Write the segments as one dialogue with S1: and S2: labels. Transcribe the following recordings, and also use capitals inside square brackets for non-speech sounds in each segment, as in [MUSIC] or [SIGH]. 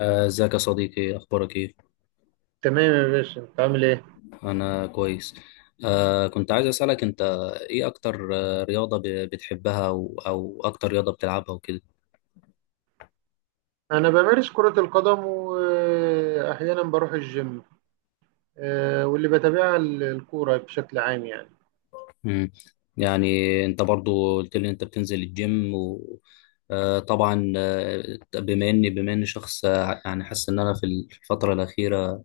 S1: ازيك يا صديقي؟ اخبارك ايه؟
S2: تمام يا باشا، انت عامل ايه؟
S1: انا كويس. كنت عايز اسالك انت ايه اكتر رياضه بتحبها او اكتر رياضه بتلعبها وكده.
S2: انا بمارس كرة القدم، واحيانا بروح الجيم. واللي بتابعها الكورة بشكل عام يعني.
S1: امم. يعني انت برضو قلت لي انت بتنزل الجيم. و آه طبعا، بما اني بما اني شخص، يعني حاسس ان انا في الفتره الاخيره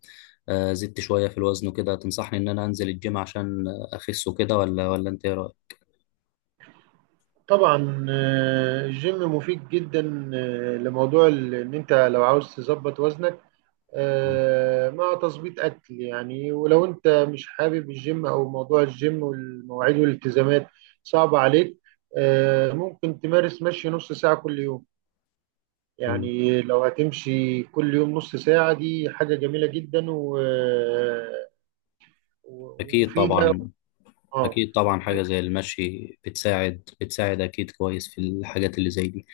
S1: زدت شويه في الوزن وكده. تنصحني ان انا انزل الجيم عشان اخس وكده؟ ولا انت ايه رايك؟
S2: طبعا، الجيم مفيد جدا لموضوع ان انت لو عاوز تظبط وزنك، مع تظبيط اكل يعني. ولو انت مش حابب الجيم او موضوع الجيم والمواعيد والالتزامات صعبة عليك، ممكن تمارس مشي نص ساعة كل يوم.
S1: مم.
S2: يعني لو هتمشي كل يوم نص ساعة، دي حاجة جميلة جدا
S1: اكيد
S2: ومفيدة.
S1: طبعا.
S2: اه.
S1: أكيد طبعا، حاجة زي المشي بتساعد أكيد كويس في الحاجات اللي زي دي.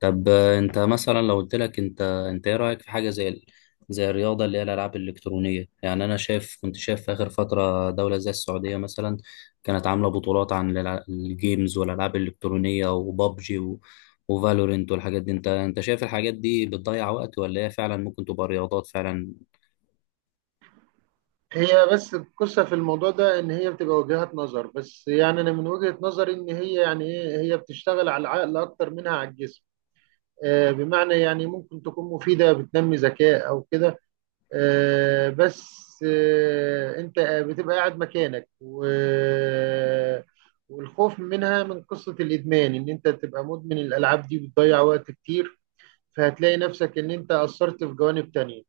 S1: طب أنت مثلا لو قلت لك أنت إيه رأيك في حاجة زي زي الرياضة اللي هي الألعاب الإلكترونية؟ يعني أنا شايف، كنت شايف في آخر فترة دولة زي السعودية مثلا كانت عاملة بطولات عن الجيمز والألعاب الإلكترونية وبابجي وفالورنت والحاجات دي. أنت شايف الحاجات دي بتضيع وقت، ولا هي فعلا ممكن تبقى رياضات فعلا؟
S2: هي بس القصة في الموضوع ده إن هي بتبقى وجهات نظر. بس يعني أنا من وجهة نظري، إن هي يعني إيه، هي بتشتغل على العقل أكتر منها على الجسم. بمعنى يعني ممكن تكون مفيدة، بتنمي ذكاء أو كده. آه، بس آه، انت بتبقى قاعد مكانك، والخوف منها من قصة الإدمان، إن أنت تبقى مدمن. الألعاب دي بتضيع وقت كتير، فهتلاقي نفسك إن أنت أثرت في جوانب تانية.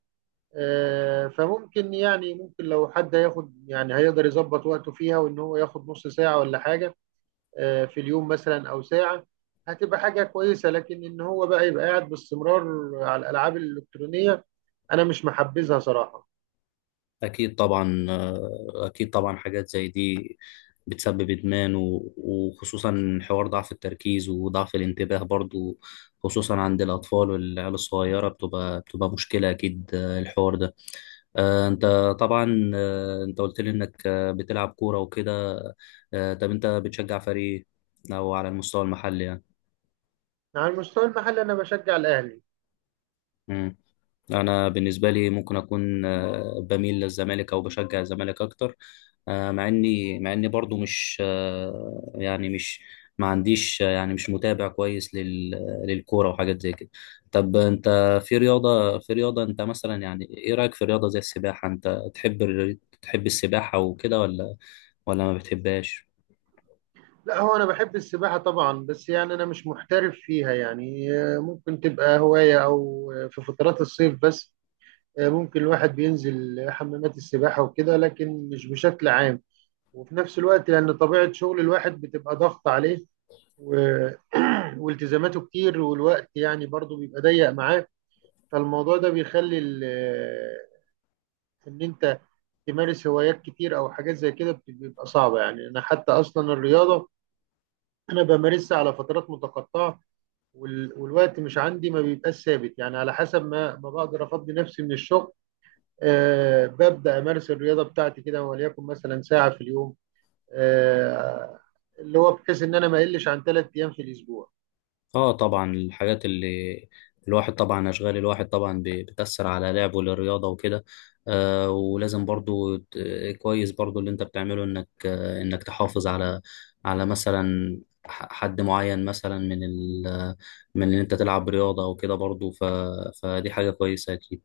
S2: فممكن يعني، ممكن لو حد هياخد، يعني هيقدر يظبط وقته فيها، وإن هو ياخد نص ساعة ولا حاجة في اليوم مثلا أو ساعة، هتبقى حاجة كويسة. لكن إن هو بقى يبقى قاعد باستمرار على الألعاب الإلكترونية، أنا مش محبذها صراحة.
S1: أكيد طبعا، أكيد طبعا حاجات زي دي بتسبب إدمان، وخصوصا حوار ضعف التركيز وضعف الانتباه برضو، خصوصا عند الأطفال والعيال الصغيرة. بتبقى مشكلة أكيد الحوار ده. أنت طبعا، أنت قلت لي إنك بتلعب كورة وكده. طب أنت بتشجع فريق إيه؟ أو على المستوى المحلي؟
S2: على المستوى المحلي، انا بشجع الاهلي.
S1: يعني انا بالنسبه لي ممكن اكون، بميل للزمالك او بشجع الزمالك اكتر. مع اني مع اني برضو مش، يعني مش، ما عنديش، يعني مش متابع كويس للكوره وحاجات زي كده. طب انت، في رياضه انت مثلا يعني ايه رايك في رياضه زي السباحه؟ انت تحب تحب السباحه وكده ولا ما بتحبهاش؟
S2: لا، هو انا بحب السباحه طبعا، بس يعني انا مش محترف فيها. يعني ممكن تبقى هوايه، او في فترات الصيف بس. ممكن الواحد بينزل حمامات السباحه وكده، لكن مش بشكل عام. وفي نفس الوقت، لان طبيعه شغل الواحد بتبقى ضغط عليه و... [CLEARS THROAT] والتزاماته كتير، والوقت يعني برضو بيبقى ضيق معاه. فالموضوع ده بيخلي [CLEARS THROAT] ان انت تمارس هوايات كتير او حاجات زي كده بيبقى صعبة. يعني انا حتى اصلا الرياضة، انا بمارسها على فترات متقطعه، والوقت مش عندي، ما بيبقاش ثابت. يعني على حسب ما بقدر افضي نفسي من الشغل، أه ببدا امارس الرياضه بتاعتي كده، وليكن مثلا ساعه في اليوم. أه، اللي هو بحيث ان انا ما اقلش عن ثلاث ايام في الاسبوع.
S1: اه طبعا، الحاجات اللي، الواحد طبعا اشغال الواحد طبعا بتأثر على لعبه للرياضة وكده. ولازم برضو كويس برضو اللي انت بتعمله انك، انك تحافظ على، على مثلا حد معين مثلا من ال، من ان انت تلعب رياضة او كده برضو. فدي حاجة كويسة اكيد.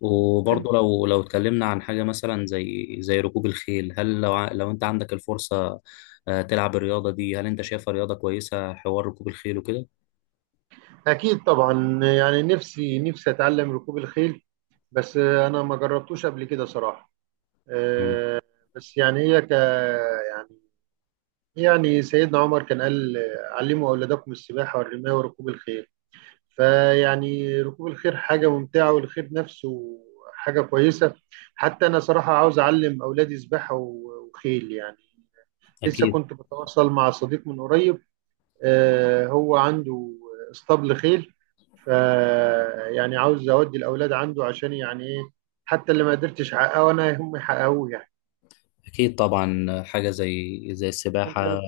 S1: وبرضو لو اتكلمنا عن حاجة مثلا زي زي ركوب الخيل، هل لو لو انت عندك الفرصة، تلعب الرياضة دي، هل انت شايفها رياضة كويسة حوار ركوب الخيل وكده؟
S2: اكيد طبعا. يعني نفسي اتعلم ركوب الخيل، بس انا ما جربتوش قبل كده صراحه.
S1: مم.
S2: أه. بس يعني هي ك يعني يعني سيدنا عمر كان قال، علموا اولادكم السباحه والرمايه وركوب الخيل. فيعني ركوب الخيل حاجة ممتعة، والخيل نفسه حاجة كويسة. حتى أنا صراحة عاوز أعلم أولادي سباحة وخيل يعني. لسه
S1: أكيد.
S2: كنت بتواصل مع صديق من قريب، هو عنده اسطبل خيل، ف يعني عاوز أودي الأولاد عنده، عشان يعني إيه، حتى اللي ما قدرتش أحققه أنا، هم يحققوه يعني.
S1: أكيد طبعا، حاجة زي زي
S2: أنت
S1: السباحة
S2: بت-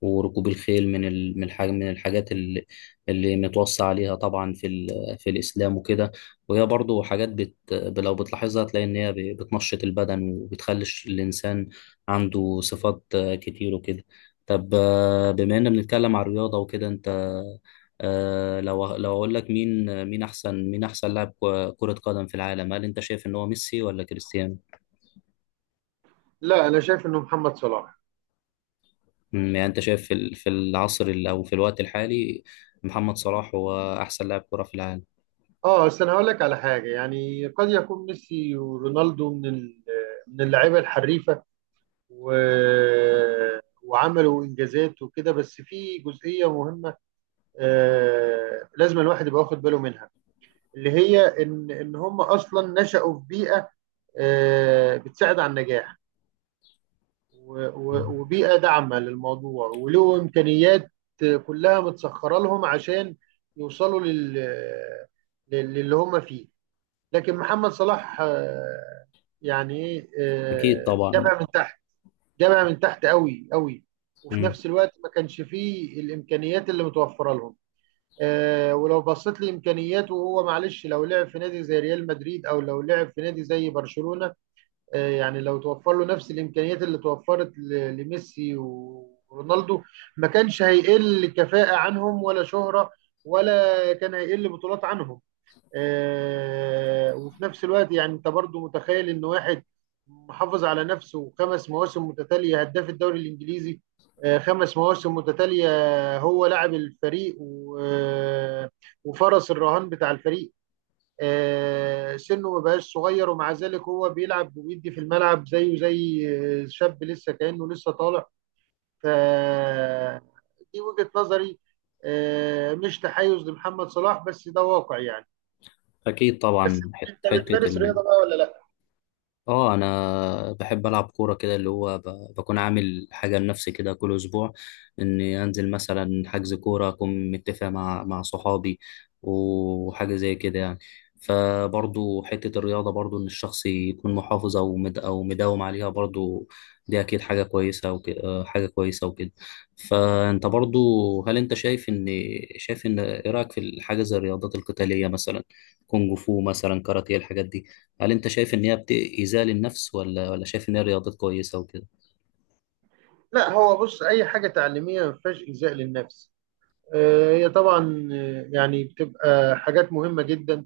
S1: وركوب الخيل من من من الحاجات اللي، اللي متوصى عليها طبعا في في الإسلام وكده. وهي برضو حاجات بت، لو بتلاحظها تلاقي إن هي بتنشط البدن وبتخلي الإنسان عنده صفات كتير وكده. طب بما إننا بنتكلم عن الرياضة وكده، أنت لو أقول لك مين، مين أحسن لاعب كرة قدم في العالم، هل أنت شايف إن هو ميسي ولا كريستيانو؟
S2: لا، أنا شايف إنه محمد صلاح.
S1: مم، يعني انت شايف في في العصر او في الوقت الحالي محمد صلاح هو احسن لاعب كرة في العالم.
S2: اه، بس انا هقول لك على حاجه، يعني قد يكون ميسي ورونالدو من من اللعيبه الحريفه، و... وعملوا انجازات وكده. بس في جزئيه مهمه لازم الواحد يبقى واخد باله منها، اللي هي ان هم اصلا نشأوا في بيئه بتساعد على النجاح،
S1: مم.
S2: وبيئه داعمه للموضوع، وله امكانيات كلها متسخره لهم عشان يوصلوا للي هم فيه. لكن محمد صلاح، آه، يعني ايه
S1: اكيد
S2: آه،
S1: طبعا.
S2: جابها من تحت، جامع من تحت قوي قوي. وفي
S1: مم.
S2: نفس الوقت ما كانش فيه الامكانيات اللي متوفره لهم. ولو بصيت لامكانياته، وهو معلش لو لعب في نادي زي ريال مدريد او لو لعب في نادي زي برشلونه، يعني لو توفر له نفس الامكانيات اللي توفرت لميسي ورونالدو، ما كانش هيقل كفاءه عنهم ولا شهره، ولا كان هيقل بطولات عنهم. وفي نفس الوقت، يعني انت برضو متخيل ان واحد محافظ على نفسه خمس مواسم متتاليه هداف الدوري الانجليزي؟ خمس مواسم متتاليه، هو لاعب الفريق وفرس الرهان بتاع الفريق. سنه ما بقاش صغير، ومع ذلك هو بيلعب وبيدي في الملعب زيه زي شاب لسه، كانه لسه طالع. ف دي وجهه نظري، مش تحيز لمحمد صلاح، بس ده واقع يعني.
S1: اكيد
S2: بس
S1: طبعا
S2: انت
S1: حتة
S2: بتمارس رياضه بقى ولا لا؟
S1: اه انا بحب العب كوره كده اللي هو بكون عامل حاجه لنفسي كده كل اسبوع، اني انزل مثلا حجز كوره اكون متفق مع صحابي وحاجه زي كده يعني. فبرضو حته الرياضه برضو ان الشخص يكون محافظ، او مد، او مداوم عليها برضو، دي اكيد حاجه كويسه وكده، حاجه كويسه وكده. فانت برضو هل انت شايف ان، شايف ان ايه رايك في الحاجه زي الرياضات القتاليه مثلا؟ كونج فو مثلا، كاراتيه، الحاجات دي، هل انت شايف ان هي ايذاء للنفس، ولا شايف ان هي رياضات كويسه وكده؟
S2: لا، هو بص، اي حاجه تعليميه ما فيهاش ايذاء للنفس. هي طبعا يعني بتبقى حاجات مهمه جدا،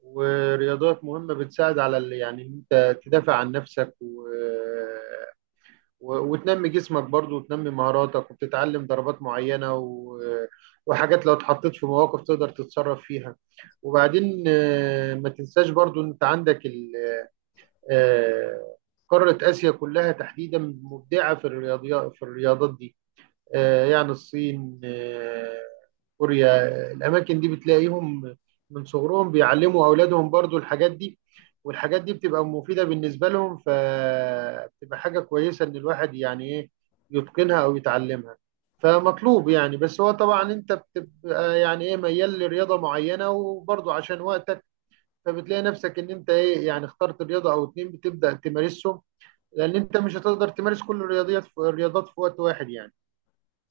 S2: ورياضات مهمه بتساعد على يعني ان انت تدافع عن نفسك وتنمي جسمك برضو، وتنمي مهاراتك، وبتتعلم ضربات معينة وحاجات لو اتحطيت في مواقف تقدر تتصرف فيها. وبعدين ما تنساش برضو ان انت عندك آه، قارة آسيا كلها تحديدا مبدعة في الرياضيات في الرياضات دي. يعني الصين، كوريا، الأماكن دي بتلاقيهم من صغرهم بيعلموا أولادهم برضو الحاجات دي. والحاجات دي بتبقى مفيدة بالنسبة لهم، فبتبقى حاجة كويسة إن الواحد يعني إيه يتقنها أو يتعلمها. فمطلوب يعني. بس هو طبعا، أنت بتبقى يعني إيه ميال لرياضة معينة، وبرضو عشان وقتك، فبتلاقي نفسك ان انت ايه، يعني اخترت رياضه او اتنين بتبدا تمارسهم، لان انت مش هتقدر تمارس كل الرياضيات في الرياضات في وقت واحد يعني.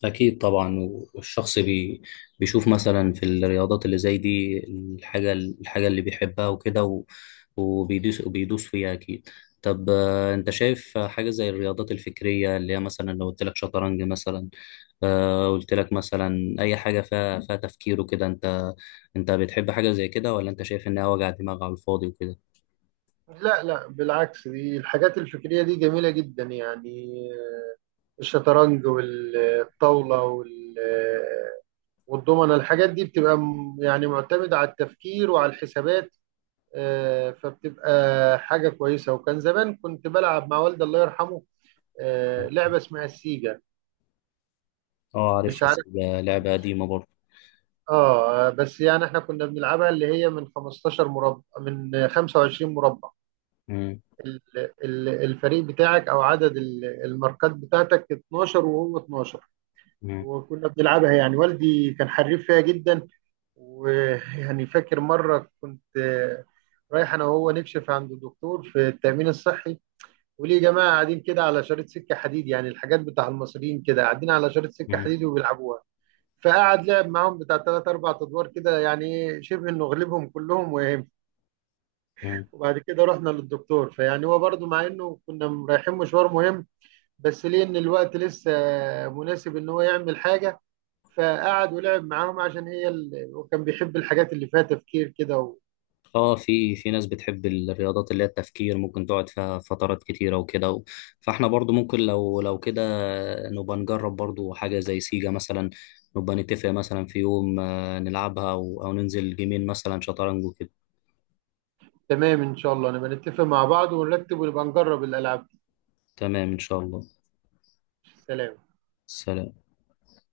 S1: اكيد طبعا. والشخص بي، بيشوف مثلا في الرياضات اللي زي دي الحاجه، اللي بيحبها وكده، وبيدوس فيها اكيد. طب انت شايف حاجه زي الرياضات الفكريه اللي هي مثلا لو قلت لك شطرنج مثلا، قلت لك مثلا اي حاجه فيها تفكير وكده؟ انت بتحب حاجه زي كده، ولا انت شايف انها وجع دماغ على الفاضي وكده؟
S2: لا بالعكس، دي الحاجات الفكريه دي جميله جدا يعني. الشطرنج والطاوله والضمنه، الحاجات دي بتبقى يعني معتمده على التفكير وعلى الحسابات. فبتبقى حاجه كويسه. وكان زمان كنت بلعب مع والدي الله يرحمه لعبه اسمها السيجا.
S1: اه عارف،
S2: مش عارف.
S1: لعبه
S2: مش
S1: قديمه برضه.
S2: اه، بس يعني احنا كنا بنلعبها، اللي هي من 15 مربع من 25 مربع. الفريق بتاعك او عدد الماركات بتاعتك 12 وهو 12.
S1: مم.
S2: وكنا بنلعبها، يعني والدي كان حريف فيها جدا. ويعني فاكر مرة كنت رايح انا وهو نكشف عند الدكتور في التأمين الصحي، وليه جماعة قاعدين كده على شريط سكة حديد. يعني الحاجات بتاع المصريين كده، قاعدين على شريط سكة
S1: مم.
S2: حديد وبيلعبوها. فقعد لعب معاهم بتاع تلات أربع أدوار كده، يعني إيه، شبه إنه غلبهم كلهم وهم.
S1: مم.
S2: وبعد كده رحنا للدكتور، فيعني هو برضه مع إنه كنا رايحين مشوار مهم، بس ليه إن الوقت لسه مناسب إن هو يعمل حاجة. فقعد ولعب معاهم، عشان هي وكان بيحب الحاجات اللي فيها تفكير كده
S1: اه في ناس بتحب الرياضات اللي هي التفكير ممكن تقعد فيها فترات كتيرة وكده فاحنا برضو ممكن لو كده نبقى نجرب برضو حاجة زي سيجا مثلا، نبقى نتفق مثلا في يوم، نلعبها أو ننزل جيمين مثلا شطرنج وكده.
S2: تمام، إن شاء الله نبقى نتفق مع بعض ونرتب ونبقى نجرب الألعاب دي.
S1: تمام إن شاء الله.
S2: سلام.
S1: سلام.